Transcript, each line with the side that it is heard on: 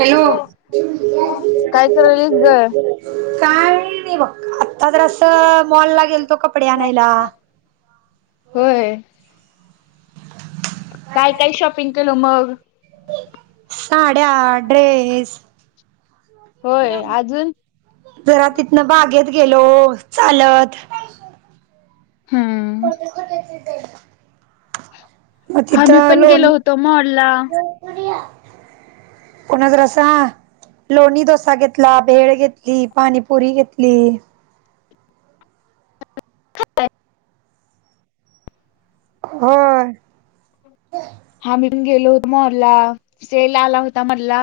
right: Hello?
left: काय करायलीस ग?
right: काय? बघ आत्ता जरा असं मॉल ला गेल तो कपडे आणायला
left: होय. काय काय शॉपिंग केल मग?
right: साड्या, ड्रेस
left: होय अजून?
right: जरा तिथन बाघेत गेलो चालत
left: हम्म
right: खोट खोटायच
left: हा मी
right: तिथं
left: पण
right: लोन
left: गेलो होतो मॉल ला [inaudible]
right: कोणाच रसा? लोणी डोसा घेतला, भेळ घेतली, पाणीपुरी घेतली. होय.
left: आम्ही पण गेलो होतो मॉलला, सेल आला होता मधला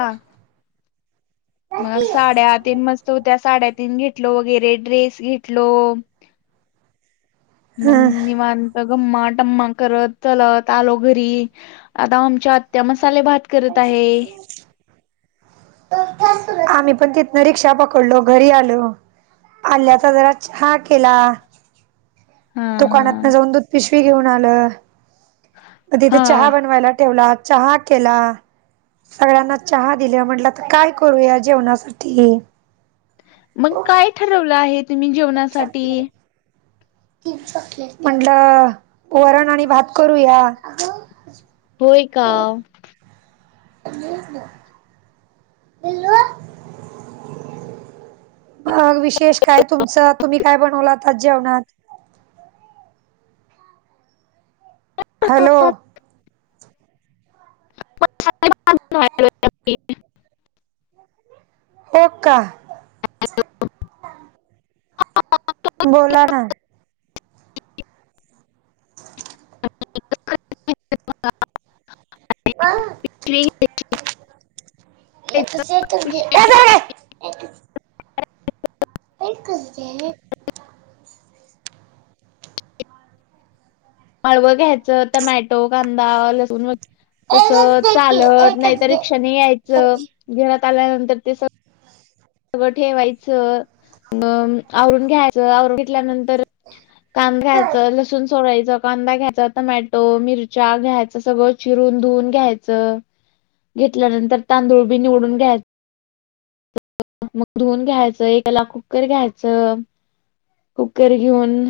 left: मग साडया आत मस्त होत्या् साड्या तीन घेतलो वगैरे, ड्रेस घेतलो मग
right: ह
left: निवांत टम्मा टम्मा करत चलत आलो घरी, आता आमच्या आत्या मस्त
right: त का [unintelligible] आम्ही पण तिथनं रिक्षा, पकडलो घरी आलो आल्याचा जरा छान. केला
left: हा
right: दुकानात न
left: हा
right: जाऊन, दूध पिशवी घेऊन आलं. म तिथे
left: हा
right: चहा बनवायला ठेवला चहा केला सगळ्यांना चहा दिले म्हटलं, तर काय करूया जेवणासाठी.
left: मग काय ठरवलं आहे, तुम्ही जेवणासाठी
right: म्हंटलं वरण आणि भात करूया.
left: होय का?
right: [unintelligible] ना मग विशेष काय तुमच्यात? तुम्ही काय बनवलं आता जेवणात? हॅलो?
left: [unintelligible] [unintelligible]
right: हो का?
left: हॅलो? [unintelligible]
right: बोला ना
left: माळवं
right: आ
left: [unintelligible]
right: एकच एकच दे एकच एकच दे.
left: माळव घ्यायचं टमॅटो कांदा लसूण व तस चालत नाहीतर, रिक्षाने यायचं घरात आल्यानंतर तेस सगळं ठेवायचं अ आवरून, घ्यायचं आवरून घेतल्यानंतर कांदा घ्यायचं लसूण सोलायचं कांदा घ्यायच, टमॅटो मिरच्या घ्यायचं सगळं चिर रून धुवून घ्यायच. घेतल्यानंतर तांदूळ, बी निवडून घ्याय च मग धुवन घ्यायचं एकला, कुकर घ्यायचं कुकर घेऊन.